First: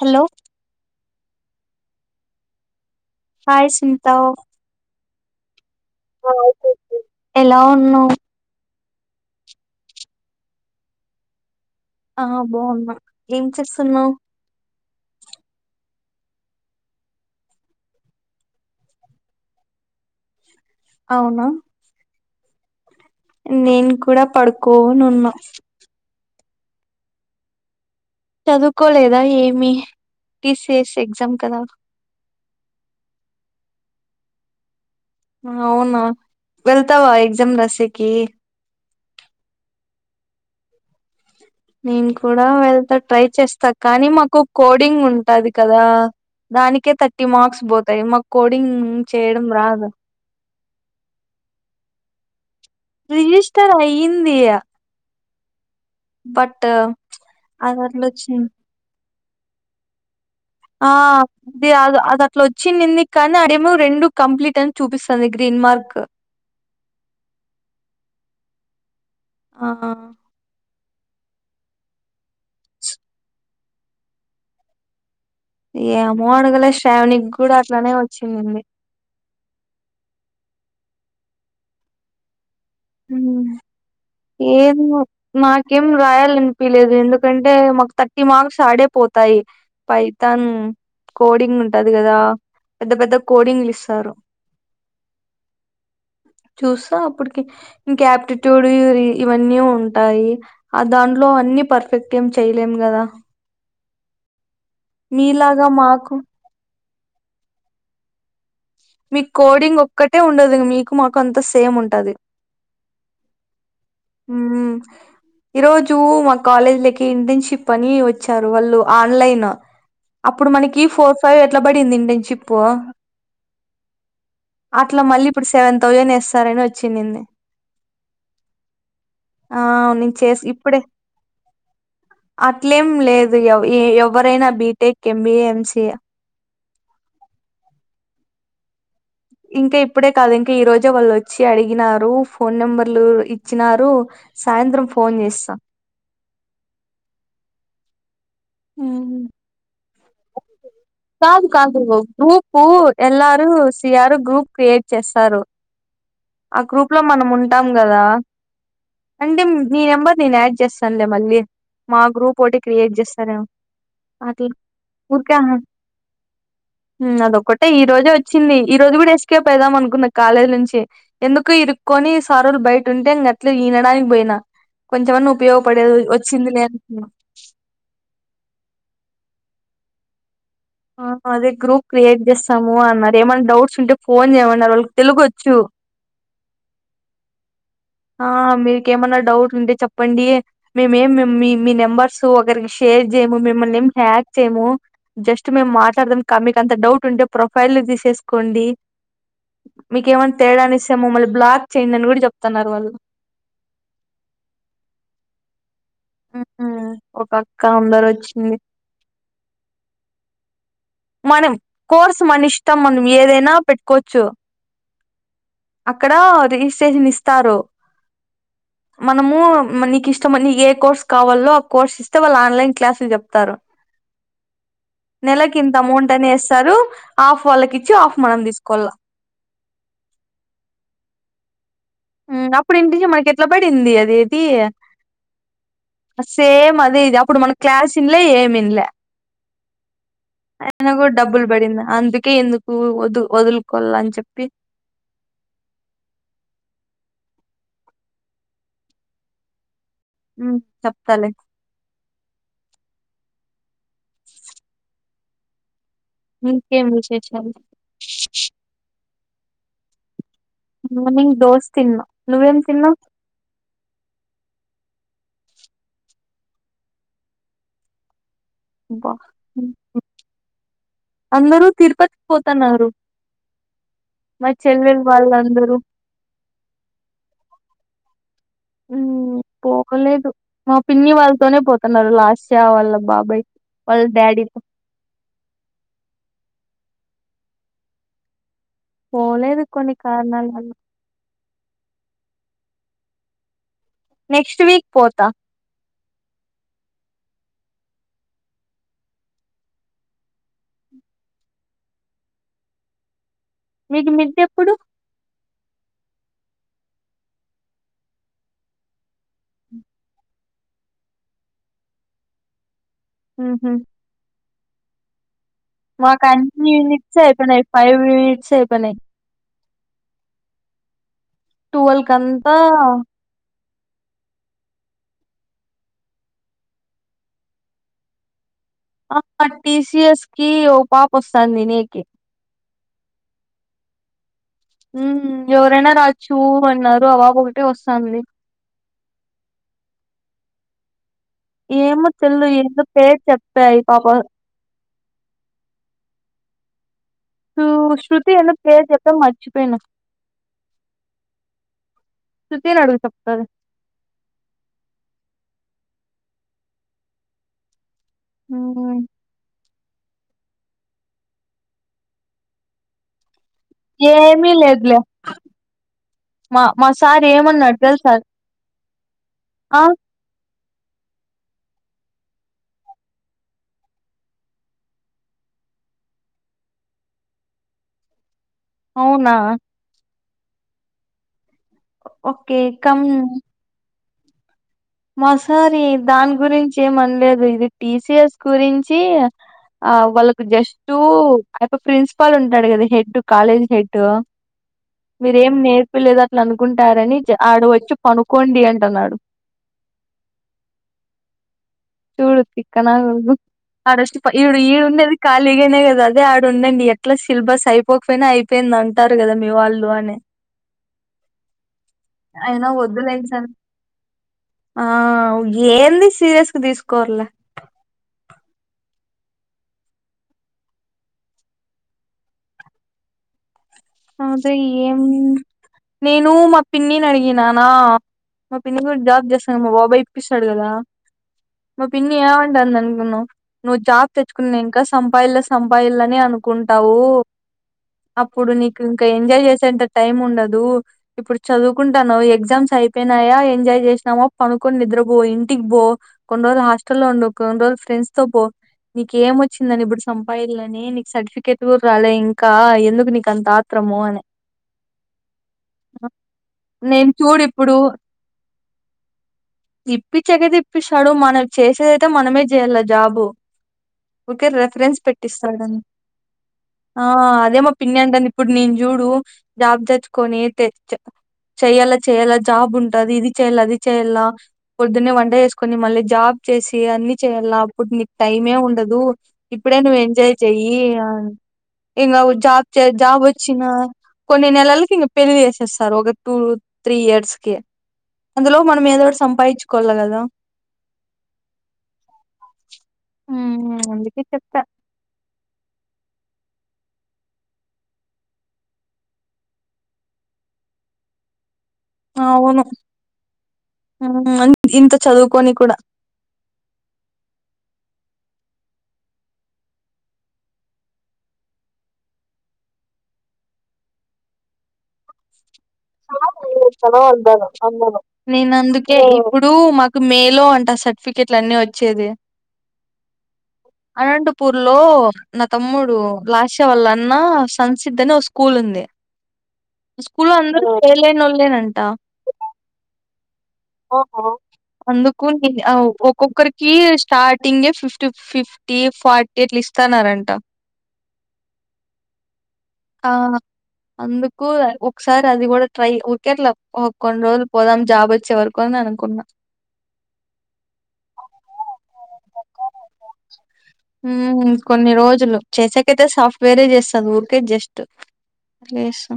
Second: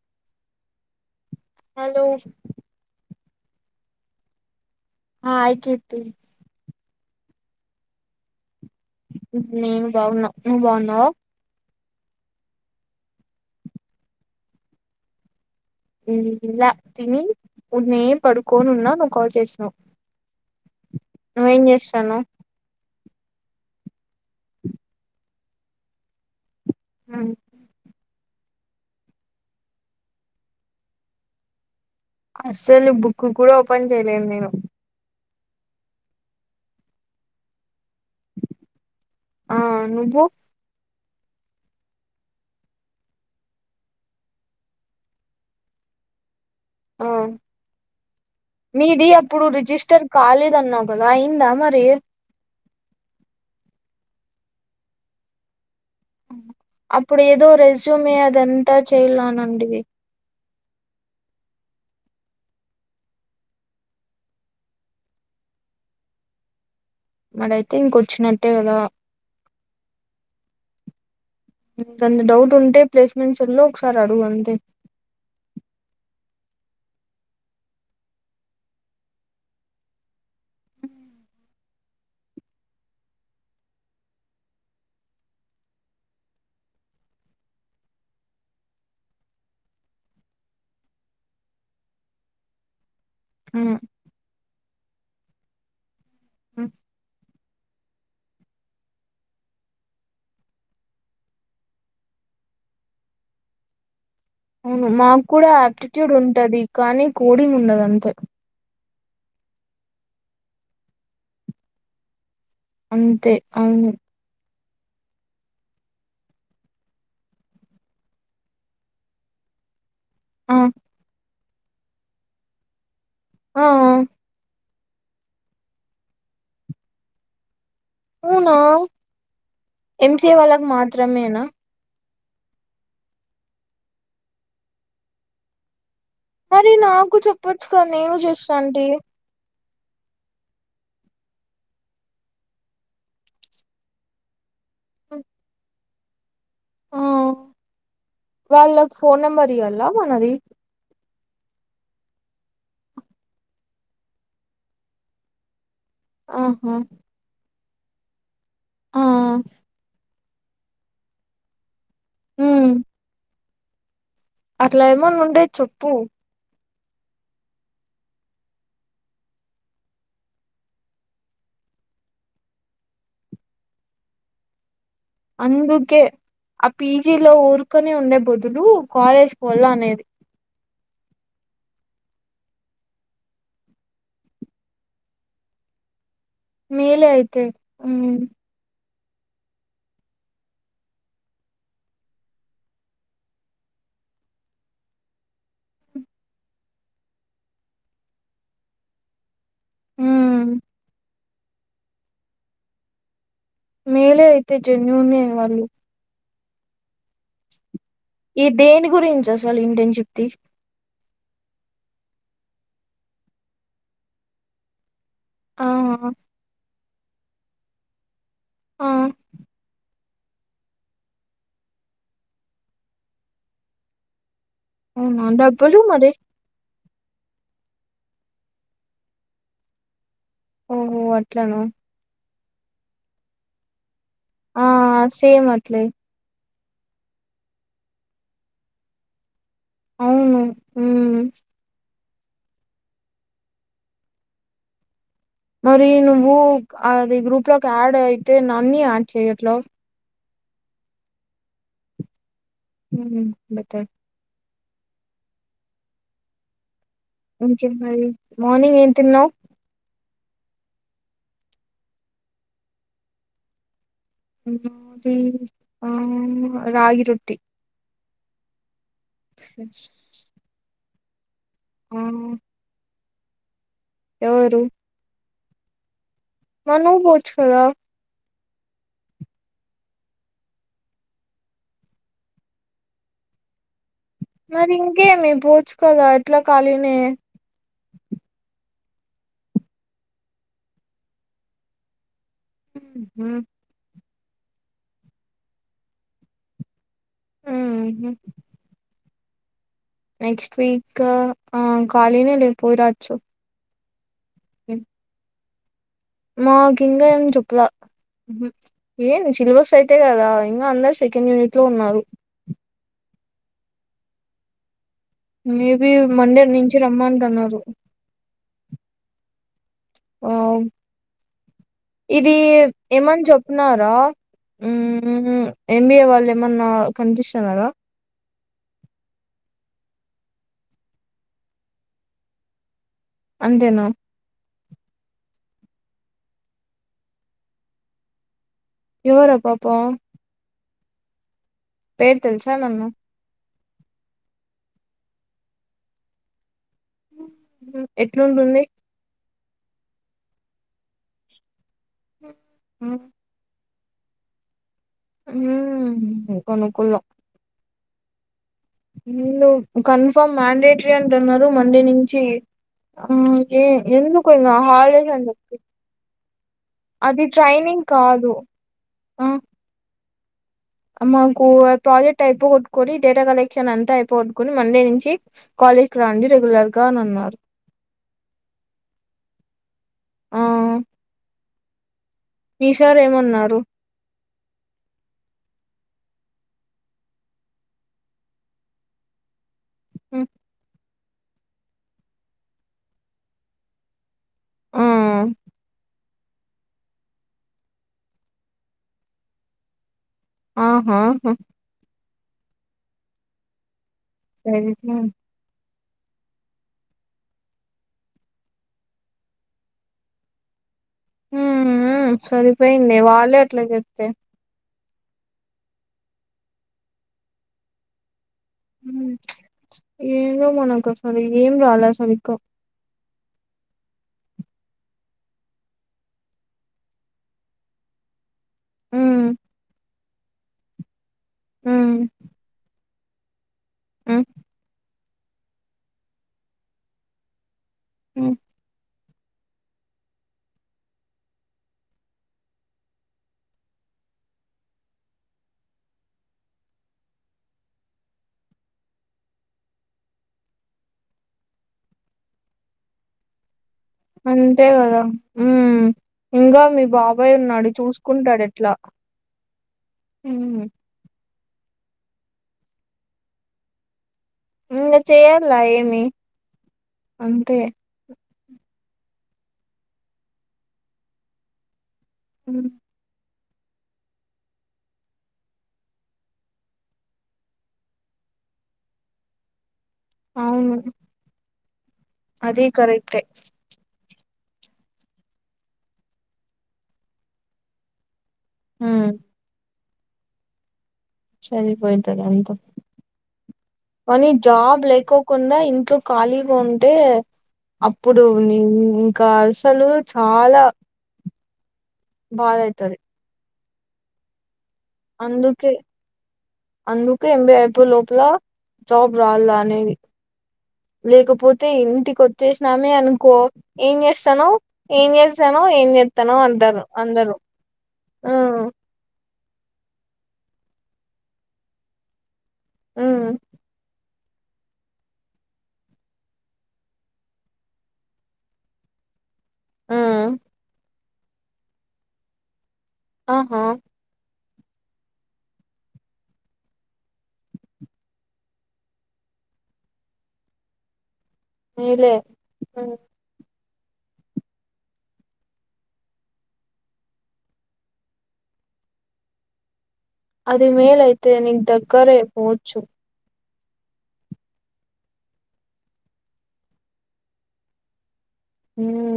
Hello hello hi సింతావ్ ఆ అయి తె ఎలా ఉన్నావ్? నేను బావున్నా నువ్వు బావున్నావా ఆ బాగున్నా ఏం చేస్తున్నావ్ ఉమ్ ఇలా తిని ఉడ్నే పడుకోని ఉన్నా, నువ్వు కాల్ చేస్నవ్. అవునా నువ్వేం చేస్తానవ్? నేను కూడా ప్ పడుకోనున్న. ఉమ్ చదువుకోలేదా ఏమి? టి సి ఎస్ ఎగ్జామ్ కదా? అస్సలు బుక్కు కూడా ఓపెన్ చేయలేదు నేను. అవునా, వెళ్తవా ఎక్జామ్ రాసేక్ ఆ నువ్వు? నేను కూడా వెళ్తా ట్రై చేస్తా కానీ, మాకు కోడింగ్ ఉంటది కదా. దానికే ఆ, థర్టీ మార్క్స్ పోతాయి మాకు కోడింగ్ మీది అప్పుడు చేయడం రాదు రిజిస్టర్ కాలేదన్నవ్ కదా, అయిందా మరి ఎద్? రిజిస్టర్ అయిందియా అప్పుడు ఏదో అదట్లో రెస్యూమే చిన్న అదంతా చెయ్లా నంటివి ఆ అది అ అది అట్లోచ్చింది ఎందుకు కానీ, అదేమో రెండు కంప్లీట్ అని చూపిస్తుంది గ్రీన్ మార్క్. మరయితే ఇంకొచ్చినట్టే కదా? ఆ ఇంకేంది డౌట్? ఉంటే ప్లేస్మెంట్స్ ల్లో క్షారడుగు అంతే. ఏమో అడగలే, శ్రావణి క్కూడ అట్లానే వచ్చిందంది. ఉమ్ ఏమో, నాకేం రాయాలనిపియలేదు. ఎందుకంటే మాకు థర్టీ మార్క్స్ ఆడే పోతాయి. పైతన్ కోడింగ్ ఉంటది కదా? పెద్ద పెద్ద కోడింగ్లు ఇస్తారు. చూస్సా అప్పుడుకి కి ఇంక ఆప్టిట్యూడ్ యూ ఈ ఇవన్నీ ఉంటాయి ఆ దాంట్లో అన్నీ పర్ఫెక్ట్ ఏ చెయ్యలేం కదా అవును మాకు కూడా మీలాగా ఆప్టిట్యూడ్ మాకు ఉంటది కానీ కోడింగ్ ఉండదు అంతే మీకు కోడింగ్ ఒక్కటే ఉండదు మీకు మాకు అంతా సేమ్ ఉంటది అంతే అవును ఊ ఈరోజు మా కాలేజ్ లకి ఇంటర్న్షిప్ అని వచ్చారు వాళ్ళు ఆన్లైన్ అప్పుడు ఆ మనకి ఫోర్ ఫైవ్ ట్ల బడింది ఇంటర్న్షిప్ ఆ ఆ అట్లా మళ్ళీ ఇప్పుడు సెవెన్ థౌజండ్ ఏస్తారని వచ్చినింది అవునా ఎం నేను సీ ఏ చేసి వాళ్ళకు ఇప్పుడే మాత్రమేనా అట్లేం లేదు ఏ ఎవరైనా BTech M B A M C A మరి నాకూ చెప్పచ్చు గా నేనూ చేస్తా ఉంటి ఇంకా ఇప్పుడే కాదు ఇంకా ఈ రోజే వాళ్ళు వచ్చి అడిగినారు ఫోన్ నెంబర్లు ఇచ్చినారు సాయంత్రం ఫోన్ చేస్తాం ఆ వాళ్ళకు ఫోన్ మ్మ్. నెంబర్ ఇవ్వాలా ఉనాది కాదు కా గ్రూపు ఎల్లరు సిఆర్ గ్రూప్ క్రియేట్ చేస్తారు ఆ ఆహా గ్రూప్ లో మనం ఉం ఉంటాం కదా ఆ అంటే నీ నెంబర్ నేను యాడ్ చేస్తానులే మళ్ళీ మా గ్రూప్ ఒకటి ఉమ్ క్రియేట్ చేస్తారేమో అట్లా ఏమన్నా ఊరికే ఉండే ఆహా. చెప్పు అదొక్కటే ఈ రోజే వచ్చింది ఈ రోజు కూడా ఎసుకే పోయిదాం అనుకున్న కాలేజీ నుంచి ఎందుకు ఇరుక్కొని సారులు బయటంటే ఇంట్లా ఈనడానికి పోయినా కొంచెమన్నా ఉపయోగపడేది అందుకే వచ్చింది లే ఆ అనుకున్నా పీజీ లో ఊరుకొని ఉండే బదులు కాలేజ్ వలా అనేది ఆ అదే గ్రూప్ క్రియేట్ చేస్తాము అన్నారు ఏమన్నా డౌట్స్ ఉంటే ఫోన్ చేయమన్నారు వాళ్ళకి తెలుగొచ్చు మేల అయితే ఉమ్ ఆ మీ ఏమన్నా డౌట్ ఉంటే చెప్పండి మేముేం మీ మీ నెంబర్స్ ఒకరికి షేర్ చేయము మిమ్మల్ని ఏం హ్యాక్ చేయము జస్ట్ మేము మాట్లాడదాం మీకు అంత డౌట్ ఉంటే ప్రొఫైల్ తీసేసుకోండి మీక ఏమంత ఉమ్ తేడా అస్తే ముమ్ల్ బ్లాక్ చేయయిందని కూడా చెప్తున్నారు సను మేలే అయితే జన్యూన్న్ వాళ్ళు ఆహా ఈ దేని గురించి అసలు ఇంటర్న్షిప్ తీ మనం కోర్స్ మని ఇష్టం మనం ఏదైనా పెట్టుకోవచ్చు ఆ అక్కడ అది అప్లికేషన్ ఇస్తారు ఆ మనము నీకు ఇష్ట ఇష్టమని ఏ కోర్స్ కావాలో ఆ కోర్స్ ఇస్తే వాళ్ళు ఆన్లైన్ క్లాసులు చెప్తారు అవును నెలకి డబ్ ఇంత అమౌంట్ అని వేస్తారు రు ఆఫ్ వాళ్ళకిచ్చి ఆఫ్ మనం తీసుకోళ్ల ఓహో అట్లనా అప్పుడు ఇంటికి మనకి ఎట్లా పడింది అది ఆ సేమ్ అట్లే సేమ్ అదే ఇది అప్పుడు మన క్లాస్ ఇన్లే ఏమిన్లే అవును అయినా కూడా మ్మ్ డబ్బుల్ పడిందా అందు తే ఎందుకు వదు వదులుకోల్ల అని చెప్పి మరి నువ్వు అది గ్రూప్ లోకి యాడ్ అయితే నన్ని యాడ్ చేయట్ల ఉమ్ చెప్తాలే ఉమ్ బెకా ఉమ్ ఇంకేం మరి మార్నింగ్ ఏం తిన్నావు మార్నింగ్ దోశ తిన్నా నువ్వేం తిన్నావ్ ది ఆ రాగి రొట్టె బ అందరూ ఆ తిరుపతికి పోతన్నారు మా ఎవరు చెల్లెల్లు వాళ్ళంతా అందరు మరి నువ్వు పోవచ్చు కదా పోకలేదు మా పిన్ని వాళ్ళతోనే పోతున్నారు లాస్య వాళ్ళ బాబాయి మరి ఇంకేమి పోవచ్చు కదా ఎట్లా ఖాళీనే పోలేదు కొన్ని కారణాల వల్ల ఉమ్ నెక్స్ట్ వీక్ పోతా ఉమ్ నెక్స్ట్ వీక్ ఆ ఖాళీనే లే పోయి రాచ్చు మీకు మీ ఇ మాకు ఇంకా ఏం చొప్పులా ఏం సిల్బర్స్ అయితే కదా ఇంకా అందరు సెకండ్ యూనిట్ లో ఉన్నారు హ హ మేబి మా మండే నుంచి కాంటిన్ నిట్స రమ్మంటున్నారు ప ఫైవ్ యునిట్స్ ప ఆ వల్ క అంతా న్నారా ఎంబిఏ వాళ్ళు ఏమన్నా కనిపిస్తున్నారా ఆ టిసఎస్ కి ఓ పాప వస్తాంది నే నకే అంతేనా హ్మ్ ఎవరైనా రాచ్చు అన్నారు అబబు ఒకటే వస్తాంది ఎవరా పాప ఏమ పేరు తెల్లు తెలుసా ఇందు ఏమన్నా పేరు చెప్ప పేరి పాప శ్రు మ్మ్. శ్రృతి ఏందో ఎట్లుంటుంది పేరు చెప్పడం మర్చి పన్ చూతే రడు సకత ఊ కొనుకుల్ల నీళ్ళు కన్ఫర్మ్ మ్యాండేటరీ అంటున్నారు మండే నుంచి ఏమీ ఆ లేదులే మా మా సార్ అది ట్రైనింగ్ కాదు ఆ ఆవ్ మాకు ప్రాజెక్ట్ అయిపోగొట్టుకొని డేటా కలెక్షన్ అంతా అయిపోగొట్టుకొని మండే నుంచి కాలేజ్ కి రండి రెగ్యులర్ గా అని అన్నారు అవునా ఆ ఓకే మీ షార్ ఏమన్నారు మా సార్ ఈ దాని గురించి ఏం అనలేదు ఇది టీ సి ఎస్ గురించి ఆ ఉమ్, వాళ్ళకు జష్ టూ ఆ యప్ప ప్రిన్సిపాల్ ఉంటాడు కదా హెడ్ కాలేజ్ హెడ్ ఆ మీరేం నేర్పీలేదా ట్ల అనుకుంటారని ఆడ వచ్చి పనుకోండి అంటన్నాడు ఆహా హు చూడు తిక్క నా కొడుకు ఆడొష్టిపా ఈడు సరిపోయింది ఈడుండేది ఖాళీగానే గ అదే ఆడ ఉండండి ఎట్లా సిలబస్ అయిపోకపోయినా అయిపోయింది అంటారు కదా మీ వాళ్ళు అని ఊ ఊ ఊ అయినా సరిపోయింది వద్దులేండి వాళ్ళే సార్ అట్లా చెప్తే ఆ ఏంది సీరియస్గా తీసుకోరులే ఏదో మనకు సర ఏం రాలే సరిగ్గా అదే ఏం నేను మా పిన్నిని అడిగిననా మా పిన్న కూడా ఉమ్ జాబ్ చేస్తాం మా బాబాయి పిస్తాడుకదా మ ఉమ్ పిన్ని ఏం అంటతండి అంటే నువ్వు జాబ్ ఉమ్ తెచ్చుకున్నా ఇంకా సంపాయిళ సంపాయిల్ళ అని అనుకుంటావు ఉమ్, అప్పుడు నీకు ఇంకా ఎంజాయ్ చేసేంత టైం ఉండదు ఇప్పుడు చదువుకుంటాను ఎగ్జామ్స్ అయిపోయినాయా ఎంజాయ్ చేసినామా పనుకొని నిద్ర పో ఇంటికి పో కొన్ని రోజులు హాస్టల్లో ఉండు కొన్ని రోజులు ఫ్రెండ్స్ తో పో నీక ఏం వచ్చిందని ఇప్పుడు సంపాలని నీకు సర్టిఫికేట్ కూడా రాలే ఇంకా ఎందుకు నీకు అంత ఆత్రము అని అంతే కదా ఉ ఇంకా మీ నేను బాబాయ్ చూడు ఉన్నాడు ఇప్పుడు చూసుకుంటాడు ఎట్లా ఇప్పించాకైతే ఇప్పిస్తాడు మనం చేసేదైతే మనమే చేయాల జాబు ఊరికే ఇంగ రెఫరెన్స్ చేయాల పెట్టిస్తాడు ఏమి ఆ అదే అంతే మా పిన్ని అంటంది ఇప్పుడు నేను చూడు జాబ్ తెచ్చుకొని చెయాల చేయ్యాల హ్మ్. జాబ్ ఉంటది ఇది చేయాల అది చెయాల పొద్దున్న వంట చేసుకొని మళ్ళీ జాబ్ చేసి అన్ని చేయలా అప్పుడు నీకు టైమ్ ఉండదు ఇప్పుడే నువ్వు ఎంజాయ్ చెయ్యి అవును ఇంకా అది జాబ్ చే కరెక్టే జాబ్ కొన్ని నెలలకి ఇంక పెళ్ళి చేసేస్తారు ఒక టూ త్రీ ఇయర్స్ కి అందులో మనం ఏదో హ్మ్ ఒకటి సంపాదించు కొల కదా సరిపోయితంది ఎంత ఉమ్, అందుకే కానీ చెప్పా జాబ్ లేకోకుండా ఇంట్లో ఖాళీగాంటే అప్పుడు ఇంకా అసలు చాలా అవును భడైతంది [inaudible] చదువుకొని అందుకే కూడా అందుకే ఏం బి ఎ అయిపోయి అట్లా జాబ్ రావాలా అనేది లేకపోతే ఇంటికి వచ్చేసినామే అనుకో ఏం చేస్తానావు ఏం చేస్తా స్తానో ఏం చెస్తానో అంటారు చేస్తానో అందరూ అన్నాను అన్నాను నేను అందుకే ఇప్పుడు మాకు మేలో అంట సర్టిఫికేట్లు అన్ని వచ్చేది ఆ అనంతపూర్ లో నా తమ్ముడు లాస్య వల్ల అన్న సంసిద్ధని ఒక స్కూల్ ఉంది హ్మ్ స్కూలు అం ఫెయిల్ అయిన వల్లి అంట ఆహ్ హా అందుకు ఒక్కొక్కరికి స్టార్టింగే ఫిఫ్టీ ఫిఫ్టీ ఫోర్టీ అట్లా ఇస్తాన్నారంట అలే ఆ అందుకు య ఒకసారి ట అది కూడా ట్రై ఊరికే అట్లా కొన్ని రోజులు పోదాం జాబ్ వచ్చే వరకు అని అనుకున్నా అది మేలు ఐతే నీకు దగ్గరే పోవచ్చు ఊ కొన్ని రోజులు చేసేకైతే సాఫ్ట్వేరే చేస్తాది ఊరికే జస్ట్ అట్లేస్తా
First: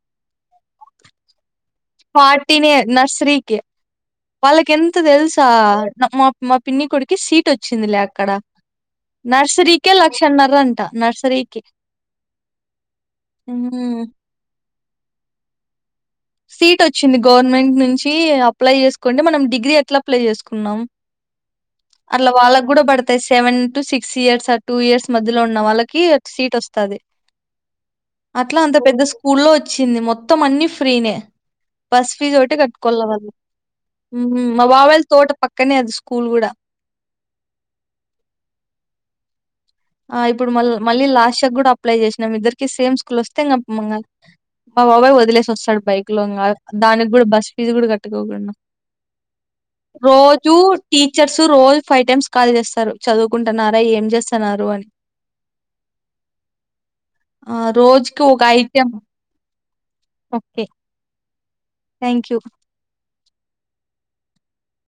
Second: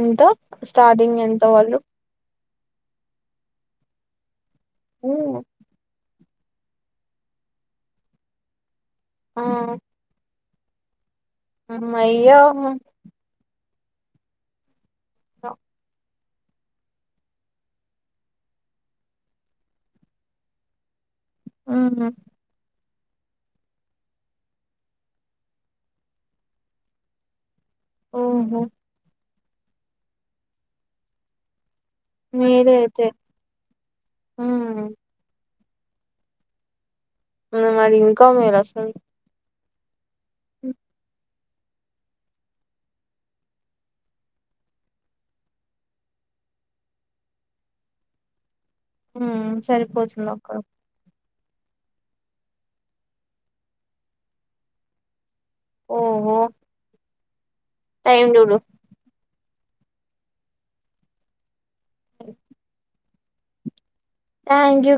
ఎంతే స్టార్టింగ్ ఎంత వాళ్ళు ఫార్టీనే నర్సరీ కి వాళ్ళకి ఎంత హ్మ్ తెలుసా నా మ మా పిన్ని కొడుక్కి సీట్ వచ్చిందిలే అక్కడ నర్సరీ కే లక్షన్న రంట నర్స్ అమ్మ ఇగా హా ఊ సీట్ వచ్చింది గవర్నమెంట్ నుంచి అప్లై చేసుకుంటే మనం డిగ్రీ ఎట్లా అప్లై చేసుకున్నాం హ్మ్ అట్ల వాళ్ళకు కూడా బడు తే సెవెన్ టు సిక్స్ ఇయర్స్ ఆ టూ ఇయర్స్ మధ్యలో ఉన్న వాళ్ళకి ఒక సీట్ వస్తాది అట్లా ఓహో అంత పెద్ద స్ ఊళ్ళో వచ్చింది మొత్తం అన్ని ఫ్రీ నే బస్ ఫీజు ఒకటే మేలే కట్టుకోవాల అయితే వాళ్ళు ఊ హ్మ్ మా బాబాయ్ హ్మ్. వాళ్ళ తోట పక్ క్కనే అది స్కూల్ కూడా మరి ఇంకా మేలు అసలు ఆ ఇప్పుడు మళ్ళీ మళ్ళీ లాస్ త కూడా అప్లై చేసినాం ఇద్దరికి సేమ్ స్కూల్ వస్తే ఇంగ మంగ మా బాబాయి వదిలేసి వస్తాడు బైక్ లో ఇంగ దానికి కూడా బస్ ఫీజు కూడా కట్టుకోకుండా ఊ సరిపోతుంది అక్క చర్స్ రోజూ ఫైవ్ టైమ్స్ కాల్ చేస్తారు చదువుకుంటున్నారా ఏం చేస్తున్నా రు అని ఓహో ఆ రోజుకి టైం ఒక చూడు ఐటెం ఓకే టాంక్ యూ యాం జూ